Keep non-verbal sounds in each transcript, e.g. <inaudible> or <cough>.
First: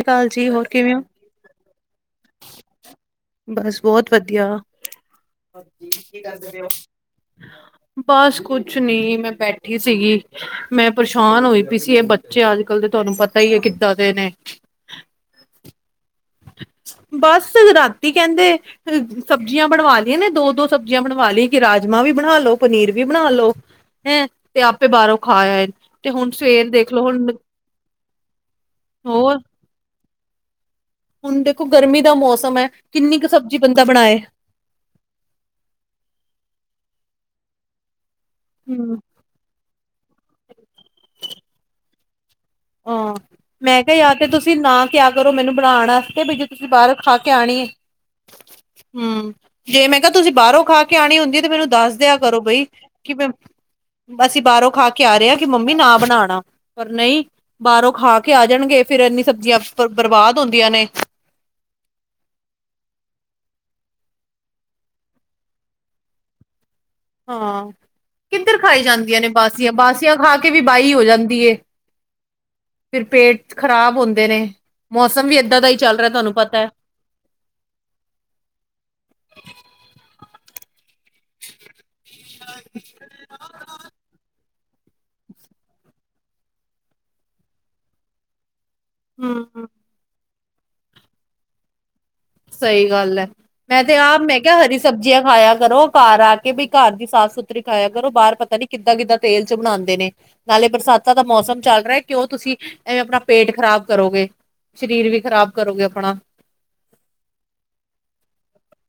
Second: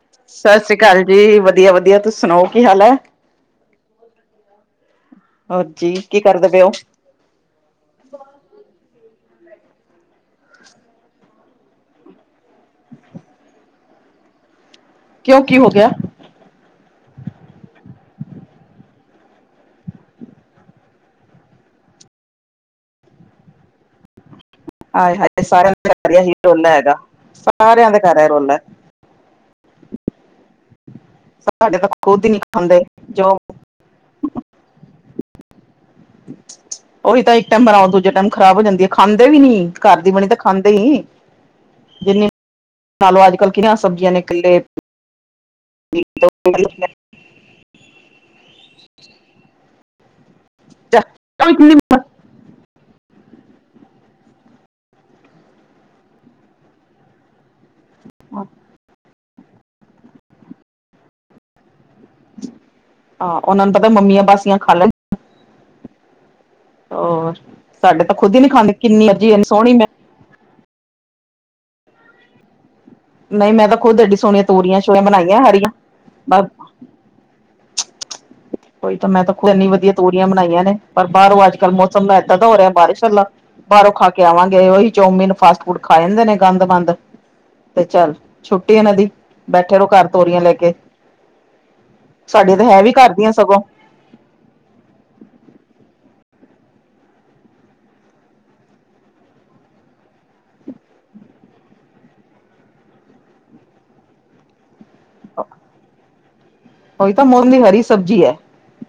ਅਕਾਲ ਜੀ ਸਤਿ ਹੋਰ ਸ਼੍ਰੀ ਕਿਵੇਂ ਹੋ ਅਕਾਲ ਜੀ ਵਧੀਆ-ਵਧੀਆ ਤੁਸੀਂ ਸੁਣਾਓ ਕੀ ਹਾਲ ਹੈ। ਬਸ ਬਹੁਤ ਵਧੀਆ। ਹੋਰ ਜੀ, ਕੀ ਕਰਦੇ ਪਏ ਉਹ? ਹ ਬਸ ਕੁੱਛ ਨੀ, ਮੈਂ ਬੈਠੀ ਸੀਗੀ, ਮੈਂ ਪਰੇਸ਼ਾਨ ਹੋਈ ਪਈ ਸੀ ਇਹ ਬੱਚ ਬੱਚੇ ਅੱਜ ਕੱਲ੍ਹ ਤਾਂ ਤੁਹਾਨੂੰ ਪਤਾ ਹੀ ਹੈ, ਕਿੱਦਾਂ ਦੇ ਨੇ। ਕਿਉਂ ਕੀ ਹੋ ਗਿਆ? ਬਸ, ਰਾਤੀ ਕਹਿੰਦੇ ਸਬਜ਼ੀਆਂ ਬਣਵਾ ਲਈਆਂ ਨੇ, ਦੋ-ਦੋ ਸਬਜ਼ੀਆਂ ਬਣਵਾ ਲਈ ਕਿ ਰਾਜਮਾਂ ਵੀ ਬਣਾ ਲੋ, ਪਨੀਰ ਵੀ ਬਣਾ ਲਓ ਹਮ ਤੇ ਆਪੇ ਬਾਹਰੋਂ ਖਾ ਹਾਏ ਆਏ, ਸਾਰਿਆਂ ਦੇ ਤੇ ਘਰ ਹੁਣ ਇਹੀ ਸਵੇਰ ਰੌਲਾ ਹੈਗਾ ਦੇਖਲੋ ਹੁਣ ਸਾਰਿਆਂ ਦੇ ਘਰ ਇਹ ਰੌਲਾ <inaudible> ਹੋਰ ਹੁਣ ਦੇਖੋ ਸਾਡੇ ਤਾਂ ਗਰਮੀ ਦਾ ਖੁਦ ਹੀ ਨਹੀਂ ਮੌਸਮ ਹੈ ਖਾਂਦੇ, ਕਿੰਨੀ ਕੁ ਜੋ ਸਬਜ਼ੀ ਬੰਦਾ ਬਣਾਏ <inaudible> ਉਹੀ ਤਾਂ ਇੱਕ ਟਾਈਮ ਬਣਾਓ, ਦੂਜੇ ਟਾਈਮ ਖ਼ਰਾਬ ਹੋ ਜਾਂਦੀ ਹੈ। ਹਮ ਖਾਂਦੇ ਕਦੇ ਵੀ ਨੀ, ਘਰ ਦੀ ਬਣੀ ਤਾਂ ਖਾਂਦੇ ਹੀ, ਜਿੰਨੀ ਲਾ ਹਾਂ ਲਓ, ਅੱਜ ਕੱਲ੍ਹ ਕਿੰਨੀਆਂ ਮੈਂ ਕਿਹਾ ਸਬਜ਼ੀਆਂ ਯਾਰ ਨੇ। ਤੇ ਤੁਸੀਂ ਇਕੱਲੇ ਨਾ ਕਿਆ ਕਰੋ, ਮੈਨੂੰ ਬਣਾਉਣ ਵਾਸਤੇ, ਬਈ ਜੇ ਤੁਸੀਂ ਬਾਹਰੋ ਖਾ ਕੇ ਆਣੀ ਏ, ਹਮ ਜੇ ਮੈਂ ਕਿਹਾ ਤੁਸੀਂ ਬਾਹਰੋਂ ਖਾ ਕੇ ਆਉਣੀ ਹੁੰਦੀ ਤੇ ਮੈਨੂੰ ਦੱਸਦਿਆਂ ਕਰੋ ਬਈ ਕਿ, ਅਸੀਂ ਬਾਹਰੋਂ ਖਾ ਕੇ ਆ ਰਹੇ ਹਾਂ, ਕਿ ਮੰਮੀ ਨਾ ਬਣਾਉਣਾ, ਪਰ ਨਹੀਂ, ਬਾਹਰੋਂ ਖਾ ਕੇ ਆ ਹਾਂ ਜਾਣਗੇ, ਫੇਰ ਇੰਨੀ ਸਬਜ਼ੀਆਂ ਬਰਬਾਦ ਹੁੰਦੀਆਂ ਨੇ। ਆਹ, ਉਹਨਾ ਨੂੰ ਪਤਾ ਮੰਮੀਆਂ ਬਾਸੀਆਂ ਖਾ ਲੈ ਹੋਰ ਹਾਂ, ਸਾਡੇ ਤਾਂ ਖੁਦ ਹੀ ਨੀ ਕਿੱਧਰ ਖਾਂਦੇ ਖਾਈ ਕਿੰਨੀ ਜਾਂਦੀਆਂ ਨੇ ਮਰਜੀ ਸੋਹਣੀ ਬਾਸੀਆਂ, ਮੈਂ ਬਾਸੀਆਂ ਖਾ ਕੇ ਵੀ ਬਾਹਿ ਹੋ ਜਾਂਦੀ ਏ। ਫਿਰ ਨਹੀਂ ਪੇਟ ਮੈਂ ਤਾਂ ਖ਼ਰਾਬ ਖੁਦ ਐਡੀ ਹੁੰਦੇ ਨੇ, ਸੋਹਣੀਆਂ ਤੋਰੀਆਂ ਸ਼ੋਰੀਆਂ ਮੌਸਮ ਵੀ ਬਣਾਈਆਂ ਏਦਾਂ ਦਾ ਹਰੀਆਂ ਹੀ ਚੱਲ ਰਿਹਾ ਤੁਹਾਨੂੰ ਬਸ ਪਤਾ ਹੈ। ਉਹੀ ਤਾਂ ਮੈਂ ਤਾਂ ਖੁਦ ਇੰਨੀ ਵਧੀਆ ਤੋਰੀਆ ਬਣਾਈਆਂ ਨੇ, ਪਰ ਬਾਹਰੋਂ ਅੱਜ ਕੱਲ ਮੌਸਮ ਇੱਦਾਂ ਦਾ ਹੋ ਰਿਹਾ, ਬਾਰਿਸ਼ ਵਾਲਾ ਬਾਹਰੋਂ ਖਾ ਕੇ ਆਵਾਂਗੇ, ਉਹੀ ਚੌਮੀਨ ਫਾਸਟ ਫੂਡ ਖਾ ਜਾਂਦੇ ਨੇ, ਗੰਦ ਮੰਦ ਤੇ ਚੱਲ, ਛੁੱਟੀ ਇਹਨਾਂ ਦੀ। ਹਮ ਬੈਠੇ ਰਹੋ ਘਰ ਤੋਰੀਆਂ ਲੈ ਕੇ। ਸਾਡੀਆਂ ਤਾਂ ਸਹੀ ਵੀ ਘਰ ਗੱਲ ਹੈ। ਦੀਆਂ ਸਗੋਂ ਮੈਂ ਤੇ ਆਪ, ਮੈਂ ਕਿਹਾ ਹਰੀ ਸਬਜ਼ੀਆਂ ਖਾਇਆ ਕਰੋ, ਘਰ ਆ ਕੇ, ਬਈ ਘਰ ਦੀ ਸਾਫ਼ ਸੁਥਰੀ ਖਾਇਆ ਕਰੋ ਬਾਹਰ ਪਤਾ ਨੀ ਕਿੱਦਾਂ-ਕਿੱਦਾਂ ਤੇਲ ਚ ਬਣਾਉਂਦੇ ਨੇ। ਨਾਲੇ ਬਰਸਾਤਾਂ ਦਾ ਮੌਸਮ ਚੱਲ ਰਿਹਾ ਕਿਉਂ ਤੁਸੀਂ ਐਵੇਂ, ਆਪਣਾ ਪੇਟ ਖ਼ਰਾਬ ਕਰੋਗੇ। ਸਰੀਰ ਵੀ ਖ਼ਰਾਬ ਕਰੋਗੇ ਆਪਣਾ, ਉਹੀ ਤਾਂ ਮੌਸਮ ਦੀ ਹਰੀ ਸਬਜ਼ੀ ਹੈ,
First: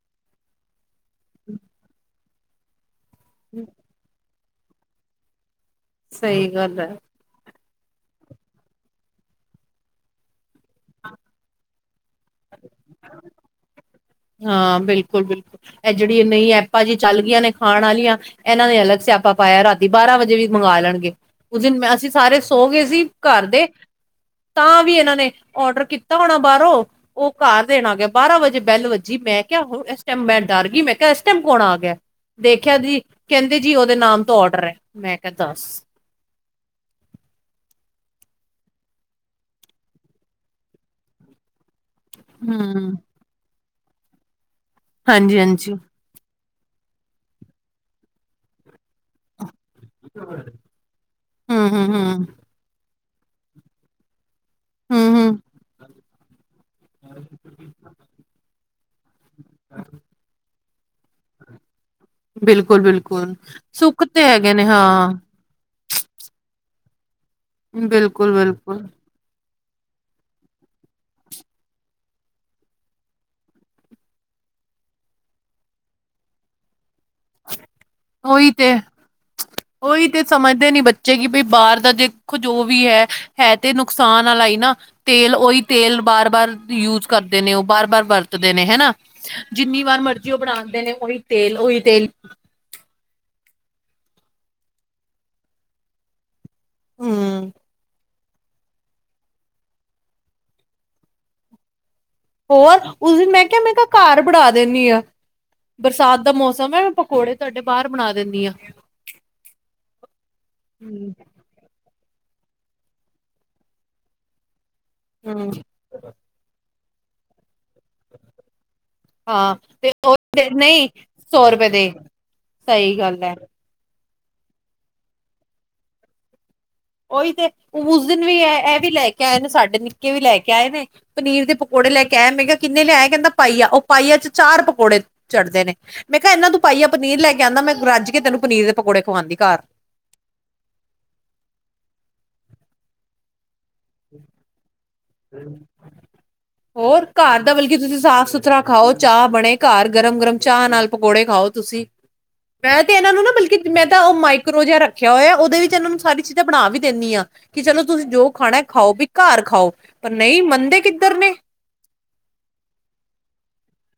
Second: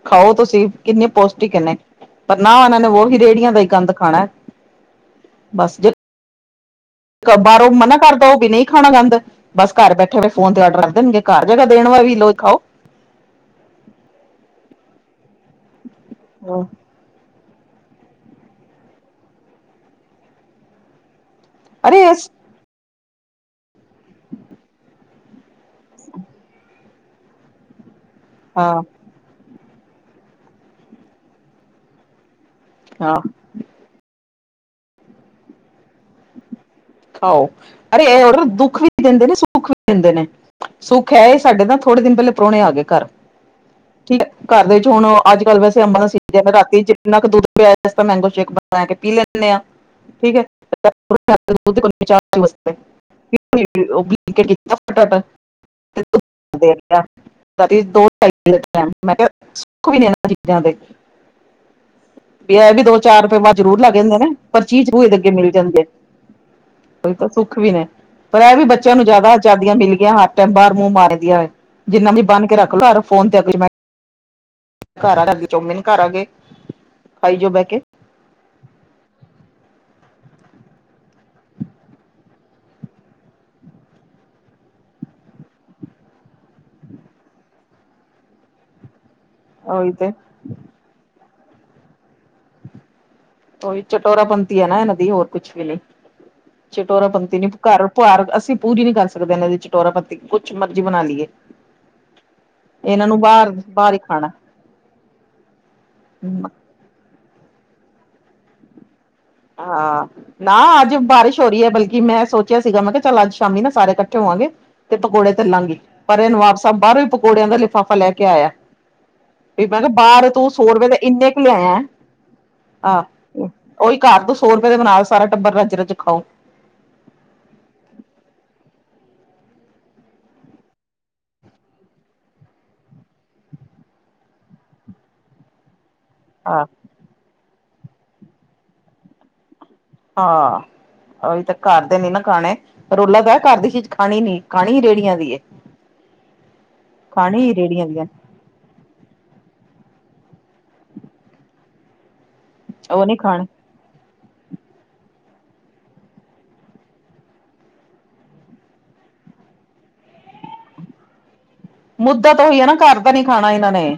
ਖਾਓ ਤੁਸੀਂ ਕਿੰਨੇ ਪੋਸ਼ਟਿਕ ਇੰਨੇ ਪਰ ਨਾ ਉਹਨਾਂ ਨੇ ਵਹੀ ਰੇਹੜੀਆਂ ਦਾ ਹੀ ਗੰਦ ਖਾਣਾ ਬਸ ਜ ਸਹੀ ਗੱਲ ਹੈ, ਬਾਹਰੋਂ ਮਨਾ ਕਰਦਾ ਉਹ ਵੀ ਨਹੀਂ ਖਾਣਾ ਗੰਦ, ਬਸ ਘਰ ਬੈਠੇ ਫ ਫੋਨ ਤੇ ਆਡਰ ਰੱਖ ਦੇਣਗੇ ਘਰ ਜਗ੍ਹਾ ਦੇਣ ਵਾ ਵੀ। ਲੋ ਖਾਓ, ਹਾਂ ਬਿਲਕੁਲ, ਬਿਲਕੁਲ ਇਹ ਜਿਹੜੀ ਇਹ ਐਪਾਂ ਜੀ। ਚੱਲ ਗਈਆਂ, ਨੇ ਖਾਣ ਵਾਲੀਆਂ ਇਹਨਾਂ ਨੇ ਅਲੱਗ ਸਿਆਪਾ ਪਾਇਆ ਰਾਤੀ ਬਾਰਾਂ ਵਜੇ ਵੀ ਮੰਗਵਾ ਲਣਗੇ। ਉਸ ਦਿਨ ਅਰੇ ਅਸੀਂ ਸਾਰੇ ਸੋ ਗਏ ਸੀ ਘਰ ਦੇ ਤਾਂ ਵੀ ਇਹਨਾਂ ਨੇ, ਔਡਰ ਕੀਤਾ ਹੋਣਾ ਬਾਹਰੋਂ ਉਹ ਘਰ ਦੇਣਾ ਗਿਆ, ਬਾਰਾਂ ਵਜੇ ਹਾਂ ਬੈਲ ਵਜੇ, ਜੀ ਮੈਂ ਕਿਹਾ ਹੁਣ ਇਸ ਟਾਈਮ ਮੈਂ ਡਰ ਗਈ ਮੈਂ ਕਿਹਾ ਇਸ ਟਾਈਮ ਕੌਣ ਆ ਗਿਆ ਦੇਖਿਆ ਜੀ ਹਾਂ ਕਹਿੰਦੇ। ਜੀ ਉਹਦੇ ਨਾਮ ਤੋਂ ਔਡਰ ਹੈ, ਮੈਂ ਕਿਹਾ ਦੱਸ ਖਾਓ ਅਰੇ ਇਹ ਦੁੱਖ ਵੀ ਦਿੰਦੇ ਨੇ ਸੁੱਖ ਵੀ ਦਿੰਦੇ ਨੇ ਸੁੱਖ ਹੈ ਇਹ ਸਾਡੇ ਦਾ। ਥੋੜੇ ਦਿਨ ਪਹਿਲੇ ਪ੍ਰਾਹੁਣੇ ਆ ਗਏ ਹਮ ਘਰ ਠੀਕ ਹੈ, ਘਰ ਦੇ ਵਿੱਚ ਹੁਣ ਹਾਂਜੀ ਅੱਜ ਕੱਲ ਹਾਂਜੀ ਵੈਸੇ ਅੰਬਾਂ ਦਾ। ਜੇਵੇੈਂ ਰਾਤੀ ਚ ਜਿੰਨਾ ਕੁ ਦੁੱਧ ਪਿਆ ਤਾਂ ਮੈਂਗੋ ਸ਼ੇਕ ਬਣਾ ਕੇ ਪੀ ਲੈਂਦੇ ਆਾਂ ਠੀਕ ਹੈ, ਹਮ ਹਮ ਹਮ ਹਮ ਹਮ <unintelligible> <inaudible> <inaudible> <inaudible> ਵੀ ਇਹ ਬਿਲਕੁਲ ਵੀ ਦੋ ਚਾਰ ਬਿਲਕੁਲ ਰੁਪੇਵਾ ਜ਼ਰੂਰ ਲੱਗ ਸੁੱਖ ਜਾਂਦੇ ਤੇ ਨੇ ਹੈਗੇ ਪਰ ਹਾਂ ਚੀਜ਼ੂਦੇ ਅੱਗੇ ਮਿਲ ਜਾਂਦੀ ਹੈ। ਕੋਈ ਤਾਂ ਸੁੱਖ ਵੀ ਐ। ਬਿਲਕੁਲ ਪਰ ਇਹ ਵੀ ਬਿਲਕੁਲ ਬੱਚਿਆਂ ਨੂੰ ਜ਼ਿਆਦਾ ਆਜਾਦੀਆਂ ਮਿਲ ਗੀਆਂ, ਹਰ ਟਾਈਮ ਬਾਹਰ ਮੂੰਹ ਮਾਰ ਦੀਆਂ ਹੋਏ ਜਿੰਨਾ ਵੀ ਬਨ ਕੇ ਰੱਖ ਲੋ ਯ ਫੋਨ ਤੇ ਘਰ ਆ ਚੋਮਿਨ ਘਰ ਆ ਗਏ ਖਾਈ ਜੋ ਬਹਿ ਕੇ। ਉਹੀ ਤੇ। ਉਹੀ ਤੇ ਸਮਝਦੇ ਨੀ ਬੱਚੇ ਕਿ ਬਈ ਬਾਹਰ ਦਾ ਦੇਖੋ ਜੋ ਵੀ ਹੈ ਹੈ ਤੇ ਨੁਕਸਾਨ ਵਾਲਾ ਹੀ ਨਾ ਤੇਲ ਉਹੀ ਤੇਲ ਬਾਰ ਬਾਰ ਯੂਜ ਕਰਦੇ ਨੇ, ਉਹ ਬਾਰ ਬਾਰ ਵਰਤਦੇ ਨੇ ਹਨਾ। ਜਿੰਨੀ ਉਹੀ ਵਾਰ ਤੇ ਮਰਜ਼ੀ ਉਹ ਬਣਾਉਂਦੇ ਨੇ ਓਹੀ ਤੇਲ ਉਹੀ ਤੇਲ ਉਹੀ ਚਟੋਰਾ ਪੰਤੀ ਹੈ, ਨਾ ਇਹਨਾਂ ਦੀ ਹੋਰ ਕੁਛ ਵੀ ਨ ਚਟੋਰਾ ਪੰਤੀ ਹਮ ਨੀ ਘਰ ਘਰ ਅਸੀਂ ਪੂਰੀ ਨੀ ਕਰ ਸਕਦੇ, ਇਹਨਾਂ ਦੀ ਚਟੋਰਾ ਪੰਤੀ ਕੁਛ ਮਰਜ਼ੀ ਬਣਾ ਲਈਏ। ਹੋਰ ਇਹਨਾਂ ਉਸ ਨੂੰ ਦਿਨ ਮੈਂ ਬਾਹਰ ਕਿਹਾ ਮੈਂ ਕਿਹਾ ਬਾਹਰ ਹੀ ਘਰ ਖਾਣਾ ਬਣਾ ਦਿੰਦੀ ਆ ਬਰਸਾਤ ਦਾ ਮੌਸਮ ਹੈ ਮੈਂ ਪਕੋੜੇ ਤੁਹਾਡੇ ਬਾਹਰ ਬਣਾ ਦਿੰਦੀ ਆ। ਹਾਂ ਨਾ ਅੱਜ ਬਾਰਿਸ਼ ਛੋਰੀ ਹੈ ਬਲਕਿ ਮੈਂ ਸੋਚਿਆ ਸੀਗਾ, ਮੈਂ ਕਿਹਾ ਚੱਲ ਅੱਜ ਸ਼ਾਮੀ ਨਾ ਸਾਰੇ ਇਕੱਠੇ ਹੋਵਾਂਗੇ ਤੇ ਪਕੌੜੇ ਹਮ ਤੱਲਾਂਗੀ। ਪਰ ਇਹ ਨਵਾਬ ਸਾਬ ਬਾਹਰੋਂ ਹੀ ਪਕੌੜਿਆਂ ਦਾ ਲਿਫਾਫਾ ਲੈ ਕੇ ਆਇਆ। ਹਾਂ ਵੀ ਮੈਂ ਕਿਹਾ ਤੇ ਉਹ ਬਾਹਰ ਤੂੰ ਸੌ ਨਹੀਂ ਰੁਪਏ ਦਾ ਇੰਨੇ ਕੁ ਸੌ ਰੁਪਏ ਲਿਆਇਆ ਦੇ ਸਹੀ ਆਹ। ਗੱਲ ਹੈ ਉਹੀ ਘਰ ਤੋਂ ਸੌ ਰੁਪਏ ਦੇ ਬਣਾ ਸਾਰਾ ਟੱਬਰ ਰੱਜ ਰਜ ਖਾਓ। ਓਹੀ ਤੇ ਉਸ ਦਿਨ ਵੀ ਇਹ ਵੀ ਲੈ ਕੇ ਆਏ ਨੇ ਸਾਡੇ ਨਿੱਕੇ ਵੀ ਲੈ ਕੇ ਆਏ ਨੇ। ਪਨੀਰ ਦੇ ਪਕੌੜੇ ਲੈ ਕੇ ਆਇਆ ਮੈਂ ਕਿਹਾ ਕਿੰਨੇ ਲਿਆਇਆ ਕਹਿੰਦਾ ਪਾਈਆ ਉਹ ਪਾਈਆ ਚ ਚਾਰ ਪਕੌੜੇ ਚੜਦੇ ਨੇ ਮੈਂ ਕਿਹਾ ਇਹਨਾਂ ਤੂੰ ਹਾਂ ਪਾਈ ਆ ਪਨੀਰ ਲੈ ਕੇ ਆਉਂਦਾ ਮੈਂ ਰੱਜ ਕੇ ਤੈਨੂੰ ਪਨੀਰ ਦੇ ਪਕੌੜੇ ਖਵਾਂਦੀ ਘਰ ਹਾਂ ਅਹੀ ਤਾਂ ਕਰਦੇ ਨੀ ਨਾ ਖਾਣੇ ਰੋਲਾ ਬਹਿ ਘਰ ਦੀ ਚੀਜ ਹੋਰ ਘਰ ਦਾ ਖਾਣੀ ਬਲਕਿ ਰੇਹੜੀਆਂ ਤੁਸੀਂ ਦੀਆਂ ਸਾਫ਼ ਸੁਥਰਾ ਖਾਓ ਚਾਹ ਬਣੇ ਘਰ ਗਰਮ ਗਰਮ ਚਾਹ ਨਾਲ ਪਕੌੜੇ ਖਾਓ ਤੁਸੀਂ। ਮੈਂ ਤੇ ਉਹ ਇਹਨਾਂ ਨੀ ਨੂੰ ਨਾ ਖਾਣੀ ਬਲਕਿ ਮੈਂ ਤਾਂ ਉਹ ਮਾਈਕਰੋ ਜਿਹਾ ਰੱਖਿਆ ਹੋਇਆ, ਉਹਦੇ ਵਿੱਚ ਇਹਨਾਂ ਨੂੰ ਸਾਰੀ ਚੀਜ਼ਾਂ ਬਣਾ ਵੀ ਦਿੰਦੀ ਹਾਂ। ਕਿ ਚਲੋ ਤੁਸੀਂ ਜੋ ਖਾਣਾ ਖਾਓ ਵੀ ਘਰ ਖਾਓ ਪਰ ਨਹੀਂ ਮੰਨਦੇ ਕਿੱਧਰ ਨੇ। ਮੁੱਦਾ ਤਾਂ ਹੋਈ ਹੈ ਨਾ ਘਰ ਦਾ ਨੀ ਖਾਣਾ ਇਹਨਾਂ ਨੇ।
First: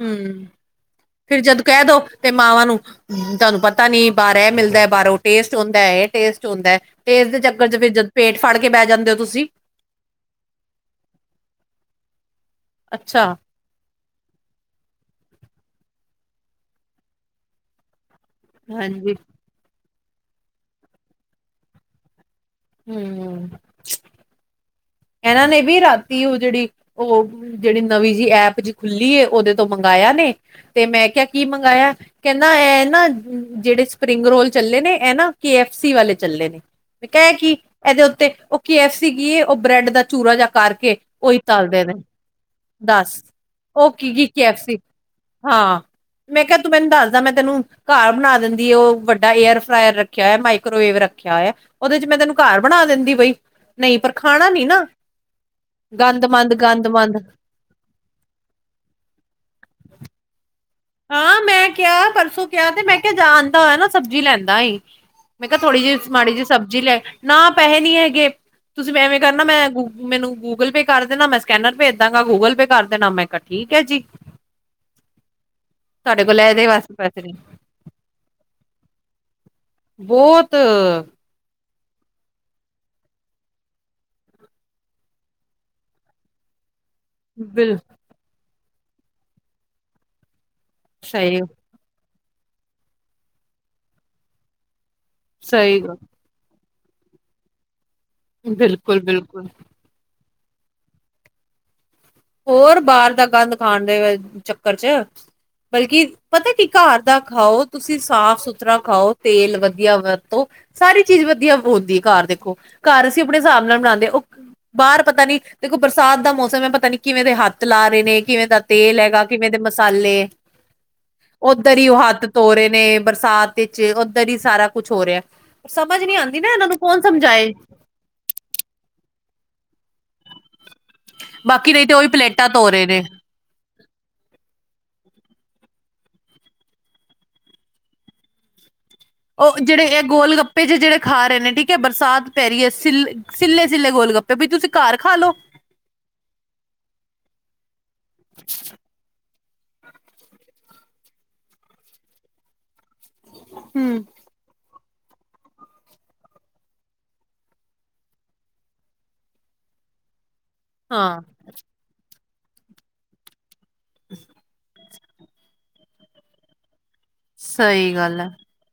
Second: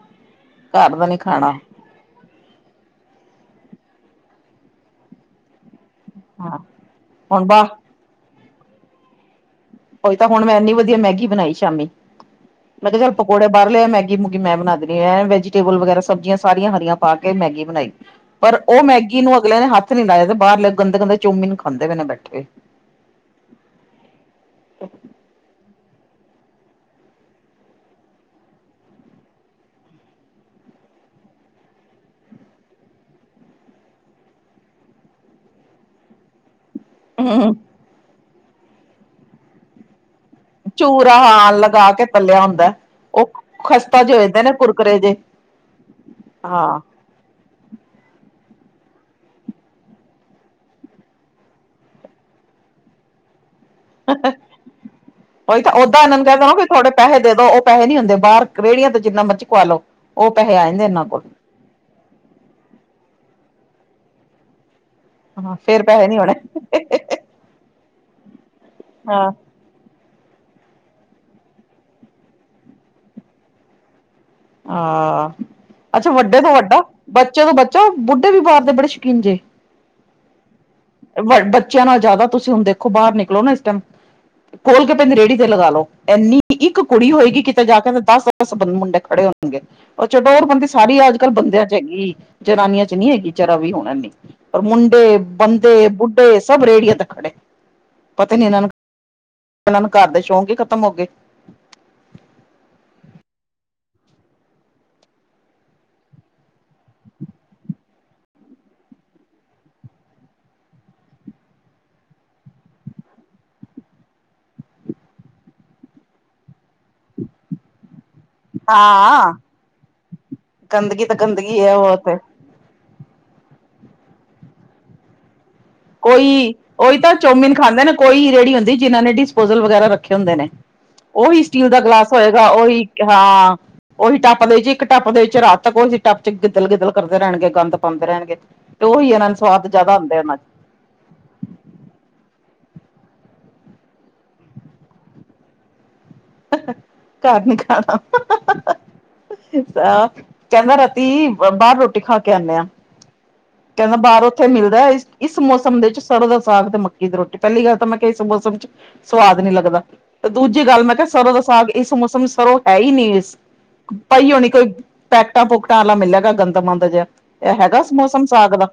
ਹੂੰ ਘਰ ਦਾ ਨੀ ਫਿਰ ਖਾਣਾ ਜਦੋਂ ਕਹਿ ਦੋ ਤੇ ਮਾਵਾਂ ਨੂੰ ਤੁਹਾਨੂੰ ਪਤਾ ਨੀ ਬਾਹਰ ਇਹ ਮਿਲਦਾ ਬਾਹਰੋਂ ਟੇਸਟ ਹੁੰਦਾ ਹੈ ਇਹ ਟੇਸਟ ਹਾਂ ਹੁੰਦਾ ਹੈ ਟੇਸਟ ਦੇ ਹੁਣ ਚੱਕਰ ਬਾਹ ਚ ਜਦ ਫੇਰ ਪੇਟ ਫੜ ਕੇ ਬਹਿ ਜਾਂਦੇ ਹੋ ਤੁਸੀਂ। ਉਹੀ ਤਾਂ ਹੁਣ ਮੈਂ ਇੰਨੀ ਵਧੀਆ ਮੈਗੀ ਬਣਾਈ ਸ਼ਾਮੀ ਮੈਂ ਕਿਹਾ ਚੱਲ ਅੱਛਾ ਪਕੌੜੇ ਬਾਹਰ ਲਿਆ ਮੈਗੀ ਮੂਗੀ ਮੈਂ ਬਣਾ ਦੇਣੀ ਹ ਵੈਜੀਟੇਬਲ ਵਗੈਰਾ ਸਬਜ਼ੀਆਂ ਸਾਰੀਆਂ ਹਰੀਆ ਪਾ ਕੇ ਮੈਗੀ ਬਣਾਈ। ਪਰ ਉਹ ਹਾਂਜੀ ਮੈਗੀ ਨੂੰ ਅਗਲਿਆ ਨੇ ਹੱਥ ਨੀ ਲਾਇਆ ਤੇ ਬਾਹਰ ਗੰਦੇ ਗੰਦੇ ਚੌਮੀਨ ਖਾਂਦੇ ਪਏ ਨੇ ਬੈਠੇ। ਹੂੰ ਹੂੰ। <inaudible> ਇਹਨਾਂ ਨੇ ਵੀ ਰਾਤੀ ਉਹ ਜਿਹੜੀ ਉਹ ਜਿਹੜੀ ਨਵੀਂ ਜਿ ਐਪ ਜੀ ਖੁੱਲੀ ਏ ਉਹਦੇ ਤੋਂ ਮੰਗਾਇਆ ਨੇ ਤੇ ਮੈਂ ਕਿਹਾ ਕੀ ਮੰਗਾਇਆ। ਕਹਿੰਦਾ ਇਹ ਨਾ ਜਿਹੜੇ ਸਪਰਿੰਗ ਰੋਲ ਚੱਲੇ ਨੇ ਇਹ ਨਾ ਕੇ ਐਫ ਸੀ ਵਾਲੇ ਚੱਲੇ ਨੇ। ਮੈਂ ਕਿਹਾ ਇਹ ਕੀ ਇਹਦੇ ਉੱਤੇ ਉਹ ਕੇ ਐਫ ਸੀ ਉਹ ਬ੍ਰੈਡ ਦਾ ਚੂਰਾ ਜਾ ਕਰਕੇ ਚੂਰਾ ਉਹੀ ਹਾਂ ਤਲਦੇ ਲਗਾ ਨੇ ਕੇ ਤਲਿਆ ਹੁੰਦਾ ਦੱਸ ਉਹ ਉਹ ਖਸਤਾ ਕੀ ਜੇ ਹੋ ਕੀ ਜਾਂਦੇ ਕੇ ਨੇ ਐਫ ਸੀ। ਕੁਰਕਰੇ ਜੇ ਹਾਂ ਮੈਂ ਕਿਹਾ ਤੂੰ ਹਾਂ। ਮੈਨੂੰ ਦੱਸਦਾ ਮੈਂ ਤੈਨੂੰ ਘਰ ਬਣਾ ਦਿੰਦੀ ਉਹ ਵੱਡਾ ਏਅਰ ਫਰਾਇਰ ਰੱਖਿਆ ਏ ਮਾਈਕਰੋਵੇਵ ਰੱਖਿਆ ਏ। ਉਹਦੇ ਚ ਮੈਂ ਤੈਨੂੰ ਘਰ ਬਣਾ ਦਿੰਦੀ ਬਈ ਨਹੀਂ। ਪਰ ਖਾਣਾ ਨੀ ਨਾ ਉਹੀ ਤਾਂ ਓਦਾਂ ਇਹਨਾਂ ਨੂੰ ਗੰਦ ਕਹਿ ਮੰਦ ਦੇਣਾ ਕਿ ਗੰਦ ਥੋੜੇ ਮੰਦ ਪੈਸੇ ਦੇ ਦੋ ਉਹ ਪੈੇਹੇ ਨੀ ਹੁੰਦੇ ਬਾਹਰ ਰੇਹੜੀਆਂ ਤੋਂ ਜਿੰਨਾ ਮਰਜੀ ਖਵਾ ਲਓ ਉਹ ਪੈਸੇ ਆ ਜਾਂਦੇ ਇਨਾਂ ਕੋਲ ਹਾਂ ਮੈਂ ਕਿਹਾ ਪਰਸੋਂ ਕਿਹਾ ਤੇ ਮੈਂ ਕਿਹਾ ਜਾ ਆਦਾ ਹੋਇਆ ਨਾ ਸਬਜ਼ੀ ਲੈਂਦਾ ਆਈ। ਮੈਂ ਹਾਂ ਕਿਹਾ ਥੋੜ੍ਹੀ ਫੇਰ ਪੈਸੇ ਜਿਹੀ ਨੀ ਮਾੜੀ ਹੋਣੇ। ਜਿਹੀ ਸਬਜ਼ੀ ਲੈ ਨਾ ਪੈਸੇ ਨੀ ਹੈਗੇ ਤੁਸੀਂ ਐਵੇਂ ਹਾਂ ਕਰਨਾ ਮੈਂ ਮੈਨੂੰ ਗੂਗਲ ਪੇ ਕਰ ਦੇਣਾ ਮੈਂ ਸਕੈਨਰ ਭੇਜ ਦਾਂਗਾ ਗੂਗਲ ਪੇ ਕਰ ਦੇਣਾ ਮੈਂ ਠੀਕ ਹੈ ਜੀ। ਆਹ ਅੱਛਾ ਤੁਹਾਡੇ ਵੱਡੇ ਕੋਲ ਤੋਂ ਇਹਦੇ ਵੱਡਾ, ਵਾਸਤੇ ਪੈਸੇ ਨੇ ਬੱਚੇ ਤੋਂ ਬੱਚਾ, ਬੁੱਢੇ ਵੀ ਬਾਹਰ ਦੇ ਬੜੇ ਸ਼ੌਕੀਨ ਜੇ। ਬਹੁਤ। ਬੱਚਿਆਂ ਨਾਲ ਜ਼ਿਆਦਾ ਤੁਸੀਂ ਹੁਣ ਦੇਖੋ ਬਾਹਰ ਨਿਕਲੋ ਨਾ ਇਸ ਟਾਈਮ ਖੋਲ ਕੇ ਪੈਂਦੀ ਰੇੜੀ ਤੇ ਲਗਾ ਲਓ ਇੰਨੀ। ਇੱਕ ਕੁੜੀ ਹੋਏਗੀ, ਕਿਤੇ ਬਿਲ ਜਾ ਕੇ ਦਸ ਦਸ ਬੰ ਮੁੰਡੇ ਖੜੇ ਹੋਣਗੇ। ਉਹ ਚਡੋਰ ਬੰਦੇ ਸਾਰੀ ਅੱਜ ਕੱਲ ਸਹੀ ਬੰਦੇ, ਹੈਗੀ ਜਨਾਨੀਆਂ ਚ ਨਹੀ ਹੈਗੀ, ਜਰਾ ਵੀ ਹੁਣ ਐਨੀ ਪਰ ਮੁੰਡੇ ਬੰਦੇ ਸਹੀ ਬੁੱਢੇ ਤੇ ਸਭ ਰੇਹੜੀਆਂ ਤੇ ਖੜੇ, ਪਤਾ ਨੀ ਇਹਨਾਂ ਨੂੰ ਬਿਲਕੁਲ, ਬਿਲਕੁਲ। ਇਹਨਾਂ ਨੂੰ ਘਰ ਦੇ ਸ਼ੌਕ ਹੀ ਖਤਮ ਹੋ ਗਏ। ਹੋਰ ਬਾਹਰ ਦਾ ਗੰਦ ਖਾਣ ਦੇ ਚੱਕਰ ਚ ਬਲਕਿ ਪਤਾ ਕੀ ਘਰ ਦਾ ਖਾਓ, ਤੁਸੀਂ ਸਾਫ ਸੁਥਰਾ ਖਾਓ ਤੇਲ ਵਧੀਆ ਵਰਤੋ। ਸਾਰੀ ਚੀਜ਼ ਵਧੀਆ ਹੁੰਦੀ ਘਰ ਦੇਖੋ, ਘਰ ਅਸੀਂ ਆਪਣੇ ਹਿਸਾਬ ਨਾਲ ਬਣਾਉਂਦੇ ਉਹ ਬਾਹਰ ਪਤਾ ਨੀ ਦੇਖੋ ਬਰਸਾਤ ਦਾ ਮੌਸਮ ਹੈ, ਪਤਾ ਨੀ ਕਿਵੇਂ ਦੇ ਹੱਥ ਲਾ ਰਹੇ ਨੇ। ਕਿਵੇਂ ਦਾ ਤੇਲ ਹੈਗਾ, ਹਾਂ ਕਿਵੇਂ ਦੇ ਮਸਾਲੇ ਗੰਦਗੀ ਤਾਂ ਗੰਦਗੀ ਹੈ ਓਧਰ ਹੀ ਉਹ ਤੇ ਹੱਥ ਧੋ ਰਹੇ ਨੇ ਬਰਸਾਤ ਵਿੱਚ ਓਧਰ ਹੀ ਸਾਰਾ ਕੁਛ ਹੋ ਰਿਹਾ। ਸਮਝ ਨਹੀ ਆਉਂਦੀ ਨਾ ਕੋਈ ਇਹਨਾਂ ਨੂੰ ਉਹੀ ਕੌਣ ਤਾਂ ਸਮਝਾਏ। ਚੌਮਿਨ ਖਾਂਦੇ ਨੇ ਕੋਈ ਰੇਹੜੀ ਹੁੰਦੀ ਜਿਹਨਾਂ ਨੇ ਡਿਸਪੋਜਲ ਵਗੈਰਾ ਰੱਖੇ ਹੁੰਦੇ ਨੇ। ਉਹੀ ਸਟੀਲ ਬਾਕੀ ਦਾ ਨਹੀਂ ਤੇ ਉਹੀ ਗਲਾਸ ਹੋਏਗਾ, ਪਲੇਟਾਂ ਧੋ ਰਹੇ ਉਹੀ ਨੇ। ਹਾਂ ਉਹੀ ਟੱਪ ਦੇ ਚ ਇੱਕ ਟੱਪ ਦੇ ਚ ਰਾਤ ਤੱਕ ਉਹੀ ਟੱਪ ਚ ਗਿੱਦਲ ਗਿੱਦਲ ਕਰਦੇ ਰਹਿਣਗੇ, ਗੰਦ ਪਾਉਂਦੇ ਰਹਿਣਗੇ। ਤੇ ਉਹੀ ਇਹਨਾਂ ਨੂੰ ਸਵਾਦ ਜ਼ਿਆਦਾ ਹੁੰਦਾ ਇਹਨਾਂ ਤੇ ਜੇ ਜਿਹੜੇ ਖਾ ਰਹੇ ਨੇ ਠੀਕ ਹੈ, ਬਰਸਾਤ ਪੈ ਰਹੀ ਹੈ, ਸਿੱਲੇ ਸਿੱਲੇ ਗੋਲ ਗੱਪੇ ਵੀ ਤੁਸੀਂ ਘਰ ਖਾ ਲੋ। ਘਰ ਨੀ ਖਾਣਾ, ਕਹਿੰਦਾ ਰਾਤੀ ਬਾਹਰ ਰੋਟੀ ਖਾ ਕੇ ਆਉਂਦੇ ਆ। ਕਹਿੰਦਾ ਹੂੰ। ਬਾਹਰ ਉੱਥੇ ਮਿਲਦਾ। ਇਸ ਮੌਸਮ ਦੇ ਵਿੱਚ ਸਰੋਂ ਦਾ ਸਾਗ ਤੇ ਮੱਕੀ ਦੀ ਰੋਟੀ ਪਹਿਲੀ ਗੱਲ ਤਾਂ ਮੈਂ ਕਿਹਾ ਇਸ ਮੌਸਮ ਚ ਸਵਾਦ ਨਹੀ ਲੱਗਦਾ। ਦੂਜੀ ਗੱਲ ਮੈਂ ਕਿਹਾ ਹਾਂ ਸਰੋਂ ਦਾ ਸਾਗ ਇਸ ਮੌਸਮ ਸਰੋਂ ਹੈ ਹੀ ਨਹੀਂ, ਇਸ ਪਈ ਹੋਣੀ ਕੋਈ ਪੈਕਟਾਂ ਪੂਕਟਾਂ ਵਾਲਾ ਮਿਲੇ ਗਾ ਗੰਦਮੰਦ ਜਿਹਾ ਇਹ ਹੈਗਾ, ਸਹੀ ਗੱਲ ਮੌਸਮ ਹੈ ਸਾਗ ਦਾ।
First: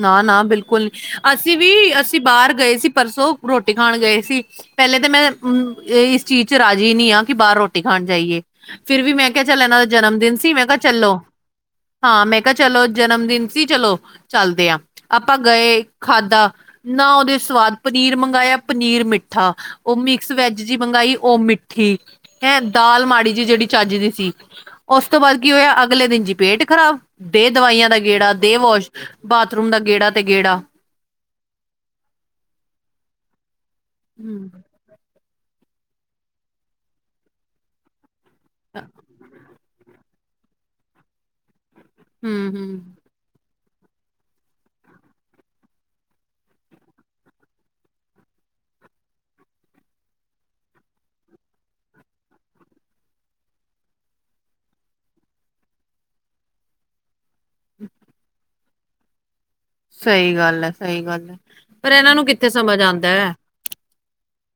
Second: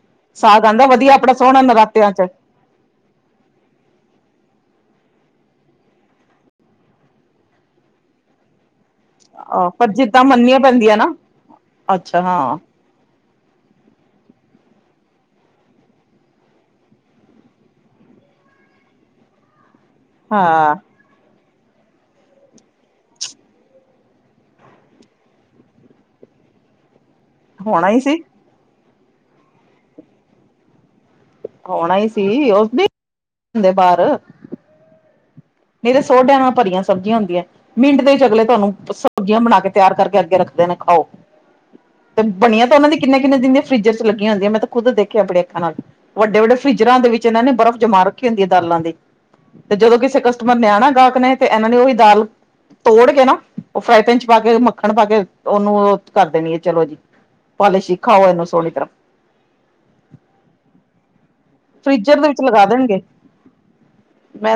ਨਾ ਨਾ ਸਾਗ ਬਿਲਕੁਲ ਆਂਦਾ ਨੀ ਵਧੀਆ ਆਪਣਾ ਅਸੀਂ ਸੋਹਣਾ ਵੀ ਨਰਾਤਿਆਂ ਅਸੀਂ ਚ ਬਾਹਰ ਗਏ ਸੀ ਪਰਸੋਂ ਰੋਟੀ ਖਾਣ ਗਏ ਸੀ। ਪਹਿਲੇ ਤਾਂ ਮੈਂ ਇਸ ਚੀਜ਼ ਚ ਰਾਜ਼ੀ ਨਹੀਂ ਆਂ, ਕਿ ਬਾਹਰ ਰੋਟੀ ਖਾਣ ਜਾਈਏ। ਫਿਰ ਵੀ ਮੈਂ ਕਿਹਾ ਚੱਲ ਆਹ ਇਹਨਾਂ ਦਾ ਪਰ ਜਨਮ ਜਿੱਦਾਂ ਦਿਨ ਸੀ ਮੰਨਨੀਆਂ ਮੈਂ ਕਿਹਾ ਪੈਂਦੀਆਂ ਨਾ ਚੱਲੋ। ਹਾਂ ਮੈਂ ਕਿਹਾ ਚਲੋ, ਜਨਮ ਦਿਨ ਸੀ ਚਲੋ। ਚੱਲਦੇ ਹਾਂ ਆਪਾਂ ਗਏ ਖਾਧਾ, ਨਾ ਉਹਦੇ ਸਵਾਦ ਪਨੀਰ ਮੰਗਵਾਇਆ ਪਨੀਰ ਮਿੱਠਾ, ਉਹ ਮਿਕਸ ਵੈਜ ਹਾਂ ਜਿਹੀ ਮੰਗਾਈ ਉਹ ਮਿੱਠ ਠੀਕ ਹੈਂ ਦਾਲ ਮਾੜੀ ਜੀ ਜਿਹੜੀ ਚੱਜ ਦੀ ਸੀ। ਉਸ ਤੋਂ ਬਾਅਦ ਕੀ ਹੋਇਆ, ਅਗਲੇ ਦਿਨ ਜੀ ਪੇਟ ਖ਼ਰਾਬ ਦੇਹ ਦਵਾਈਆਂ ਹੋਣਾ ਦਾ ਹੀ ਸੀ ਗੇੜਾ, ਦੇ ਵਾਸ਼ ਬਾਥਰੂਮ ਦਾ ਗੇੜਾ ਤੇ ਗੇੜਾ। ਆਣਾ ਹੀ ਸੀ ਔਬਸਲੀ ਹੁੰਦੇ ਬਾਹਰ <unintelligible> ਨਹੀਂ ਤਾਂ ਸੋ ਡਿਆਂ ਨਾਲ ਭਰੀਆਂ ਸਬਜ਼ੀਆਂ ਹੁੰਦੀਆਂ ਮਿੰਟ ਦੇ ਵਿੱਚ ਅਗਲੇ ਤੁਹਾਨੂੰ ਸਬਜ਼ੀਆਂ ਬਣਾ ਕੇ। ਤਿਆਰ ਕਰਕੇ ਅੱਗੇ ਰੱਖਦੇ ਨੇ ਖਾਓ, ਤੇ ਹੂੰ ਬਣੀਆਂ ਤਾਂ ਉਹਨਾਂ ਹੂੰ ਦੀ ਕਿੰਨਾ ਕਿੰਨ ਦਿਨ ਦੀ ਫਰਜਿਰ ਚ ਲੱਗੀਆਂ ਹੁੰਦੀਆਂ, ਮੈਂ ਤਾਂ ਖੁਦ ਦੇਖਿਆ ਆਪਣੇ ਅੱਖਾਂ ਨਾਲ ਵੱਡੇ ਵੱਡੇ ਫਰਿਜਰਾਂ ਦੇ ਵਿੱਚ ਇਹਨਾਂ ਨੇ ਬਰਫ਼ ਜਮਾ ਰੱਖੀ ਹੁੰਦੀ ਹੈ ਦਾਲਾਂ ਦੀ ਤੇ ਜਦੋਂ ਕਿਸੇ ਮਰ ਲਿਆਣਾ ਗਾਹਕ ਨੇ ਤੇ ਇਹਨਾਂ ਨੇ ਉਹੀ ਦਾਲ-' ਤੋੜ ਕੇ ਨਾ ਉਹ ਫਰਾਈ ਪੈਨ ਚ ਪਾ ਕੇ, ਮੱਖਣ ਪਾ ਕੇ ਉਹਨੂੰ ਕਰ ਦੇਣੀ ਹੈ ਚਲੋ ਜੀ। ਪਾ ਲੀਸ਼ ਖਾਓ ਇਹਨੂੰ ਸੋਹਣੀ ਤਰ ਸਹੀ ਗੱਲ ਹੈ, ਸਹੀ ਗੱਲ ਹੈ। ਪਰ ਇਹਨਾਂ ਫ੍ਰੀਜਰ ਨੂੰ ਦੇ ਵਿੱਚ ਕਿੱਥੇ ਲਗਾ ਸਮਝ ਦੇਣਗੇ ਆਉਂਦਾ ਹੈ,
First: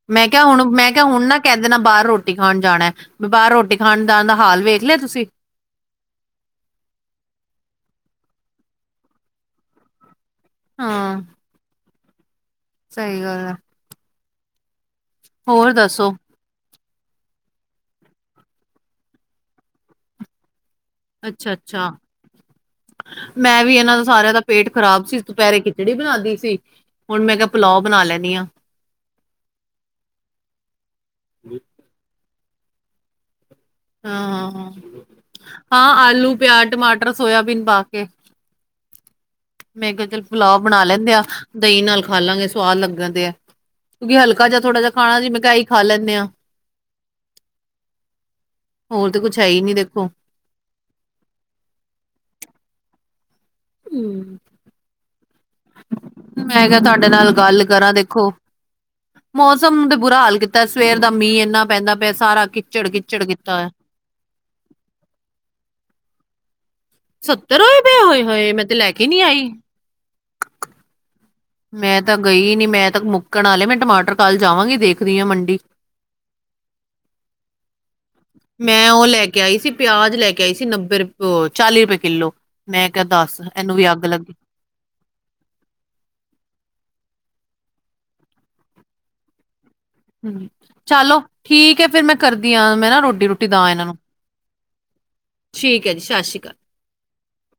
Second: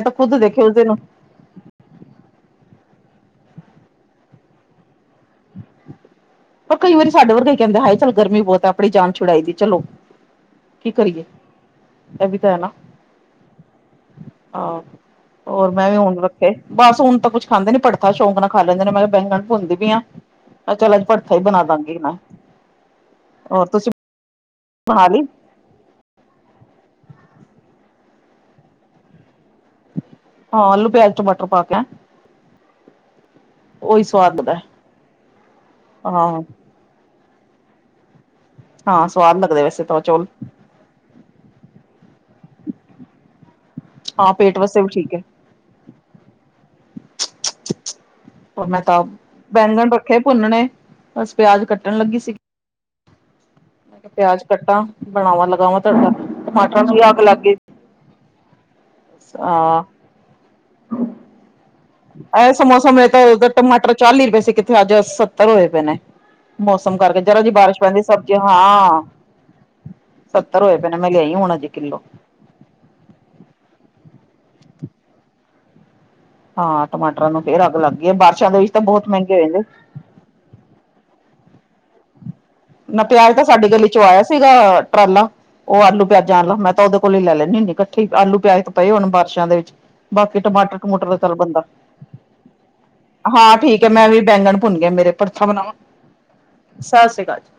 ਤਾਂ ਮੈਂ ਖੁਦ ਕਿਹਾ ਹੁਣ ਦੇਖਿਆ ਉਸ ਮੈਂ ਦਿਨ ਕਿਹਾ ਹੁਣ ਨਾ ਕਹਿੰਦੇ ਨਾ ਬਾਹਰ ਰੋਟੀ ਖਾਣ ਜਾਣਾ ਵੀ ਬਾਹਰ ਰੋਟੀ ਖਾਣ ਜਾਣ ਦਾ ਹਾਲ ਵੇਖ ਲਿਆ ਤੁਸੀਂ <inaudible> ਪਰ ਕਈ ਵਾਰੀ ਸਾਡੇ ਵਰਗੇ ਕਹਿੰਦਾ ਹੈ, ਹਾਏ ਚਲ ਗਰਮੀ ਬਹੁਤ ਹੈ ਆਪਣੀ ਜਾਨ ਛੁਡਾਈ ਦੀ ਚਲੋ। ਕੀ ਹਾਂ ਕਰੀਏ ਇਹ ਵੀ ਤਾਂ ਹੈ ਨਾ। ਸਹੀ ਗੱਲ ਆ ਆਹੋ ਹੋਰ ਮੈਂ ਵੀ ਦੱਸੋ ਹੁਣ ਰ ਬਸ ਹੁਣ ਤਾਂ ਕੁਛ ਖਾਂਦੇ ਨੀ ਭਰਠਥਾ ਸ਼ੌਂਕ ਨਾਲ ਖਾ ਲੈਂਦੇ ਨੇ ਮੈਂ ਕਿਹਾ ਬੈਗਨ ਭੁੰਨਦੀ ਪਈ ਆ ਮੈਂ ਚਲ ਅੱਜ ਭਰ ਅੱਛਾ ਅੱਛਾ ਮੈਂ ਹੋਰ ਵੀ ਤੁਸੀਂ ਇਹਨਾਂ ਦਾ ਸਾਰਿਆਂ ਦਾ ਪੇਟ ਖ਼ਰਾਬ ਬਣਾ ਸੀ ਲਈ ਦੁਪਹਿਰੇ ਖਿਚੜੀ ਬਣਾ ਲਈ ਸੀ ਹੁਣ ਮੈਂ ਕਿਹਾ ਪਲਾਓ ਬਣਾ ਲੈਂਦੀ ਹਾਂ ਹਹ ਆਲੂ ਪਿਆਜ ਟਮਟਰ ਪਾ ਕੇ ਉਹੀ ਸਵਾਦ ਹਾਂ ਲੱਗਦਾ ਹਾਂ ਹਾਂ ਆਲੂ ਪਿਆਜ ਟਮਾਟਰ ਸੋਇਬੀਨ ਪਾ ਕੇ ਹਾਂ ਸਵਾਦ ਲੱਗਦੇ ਵੈ ਮੈਂ ਕਿਹਾ ਚੱਲ ਪੁਲਾਓ ਬਣਾ ਲੈਂਦੇ ਆ ਦਹੀਂ ਨਾਲ ਖਾ ਲਾਂਗੇ ਸਵਾਦ ਲੱਗਣ ਦੇ ਆ ਕਿਉਂਕਿ ਹਾਂ ਹਲਕਾ ਪੇਟ ਜਿਹਾ ਥੋੜਾ ਵਾਸਤੇ ਵੀ ਜਿਹਾ ਠੀਕ ਖਾਣਾ ਹੈ ਸੀ ਮੈਂ ਕਿਹਾ ਹੀ ਖਾ ਲੈਂਦੇ ਹਾਂ ਪਰ ਮੈਂ ਤਾਂ ਕੁੱਛ ਹੈ ਹੀ ਨੀ ਬੈਂਗਣ ਦੇਖੋ ਰੱਖੇ ਭੁੰਨਣੇ ਬਸ ਪਿਆਜ ਕੱਟਣ ਲੱਗੀ ਸੀਗੀ ਮੈਂ ਕਿਹਾ ਪਿਆਜ ਕੱਟਾ ਬਣਾਵਾਂ ਲਗਾਵਾਂ ਤੜਕਾ ਮੈਂ ਕਿਹਾ ਟਮਾਟਰਾਂ ਨੂੰ ਵੀ ਤੁਹਾਡੇ ਅੱਗ ਨਾਲ ਲੱਗ ਗਈ। ਗੱਲ ਕਰਾਂ ਦੇਖੋ ਹਾਂ ਮੌਸਮ ਦੇ ਬੁਰਾ ਹਾਲ ਕੀਤਾ ਸਵੇਰ ਦਾ ਮੀਂਹ ਇੰਨਾ ਪੈਂਦਾ ਪਿਆ ਸਾਰਾ ਇਹ ਕਿੱਚੜ ਸਮੋਸਾ ਮੇਰੇ ਕਿੱਚੜ ਤਾਂ ਉ ਕੀਤਾ ਹੋਇਆ ਟਮਾਟਰ ਚਾਲੀ ਰੁਪਏ ਸੀ ਕਿਥ ਅੱਜ ਸੱਤਰ ਹੋਏ ਪਏ ਨੇ। ਮੌਸਮ ਕਰਕੇ ਜਰਾ ਜੀ ਬਾਰਿਸ਼ ਹੋਏ ਪਏ ਪੈਂਦੀ ਹੋਏ ਸਬਜ਼ੀ ਹੋਏ ਮੈਂ ਤੇ ਲੈ ਹਾਂ ਕੇ ਨਹੀਂ ਆਈ ਸੱਤਰ ਹੋਏ ਪਏ ਨੇ ਮੈਂ ਲਿਆਈ ਹੁਣ ਅਜੇ ਕਿੱਲੋ ਮੈਂ ਤਾਂ ਗਈ ਨੀ ਮੈਂ ਤਾਂ ਮੁੱਕਣ ਵਾਲੇ ਮੈਂ ਟਮਾਟਰ ਕੱਲ ਜਾਵਾਂਗੀ ਦੇਖਦੀ ਆ ਮੰਡੀ ਹਾਂ ਟਮਾਟਰਾਂ ਨੂੰ ਫੇਰ ਅੱਗ ਲੱਗ ਗਈ ਏ ਬਾਰਸ਼ਾਂ ਦੇ ਵਿੱਚ ਤਾਂ ਬਹੁਤ ਮਹਿੰਗੇ ਹੋ ਜਾਂਦੇ ਪਿਆਜ ਲੈ ਕੇ ਕਈ ਸੀ ਨੱਬੇ ਚਾਲੀ ਰੁਪਏ ਕਿੱਲੋ ਮੈਂ ਨਾ ਕਿਹਾ ਪਿਆਜ ਦੱਸ ਤਾਂ ਸਾਡੀ ਇਹਨੂੰ ਗਲੀ ਵੀ ਚੋਂ ਅੱਗ ਆਇਆ ਲੱਗੀ ਸੀਗਾ ਟਰਾਲਾ ਉਹ ਆਲੂ ਪਿਆਜਾਂਾ ਮੈਂ ਤਾਂ ਉਹਦੇ ਕੋਲ ਹੀ ਲੈ ਲੈਂਦੀ ਹੁੰਦੀ ਇਕੱਠੀ ਆਲੂ ਪਿਆਜ ਤੇ ਪਏ ਹੋਣ ਬਾਰਿਸ਼ਾਂ ਦੇ ਵਿੱਚ ਬਾਕੀ ਹ ਟਮਾਟਰ ਟਮੂਟਰ ਦਾ ਚਲੋ ਚੱਲ ਬੰਦਾ ਠੀਕ ਹੈ ਫੇਰ ਮੈਂ ਕਰਦੀ ਆ ਮੈਂ ਨਾ ਰੋਟੀ ਰੋਟੀ ਦ ਹਾਂ ਠੀਕ ਇਹਨਾਂ ਹੈ ਨੂੰ ਮੈਂ ਵੀ ਬੈਂਗਣ ਭੁੰਨ ਗਏ ਮੇਰੇ ਭੜਥਾ ਬਣਾਵਾਂ ਠੀਕ ਹੈ ਜੀ ਸਤਿ ਸ਼੍ਰੀ ਅਕਾਲ ਸਤਿ ਸ੍ਰੀ ਅਕਾਲ ਜੀ।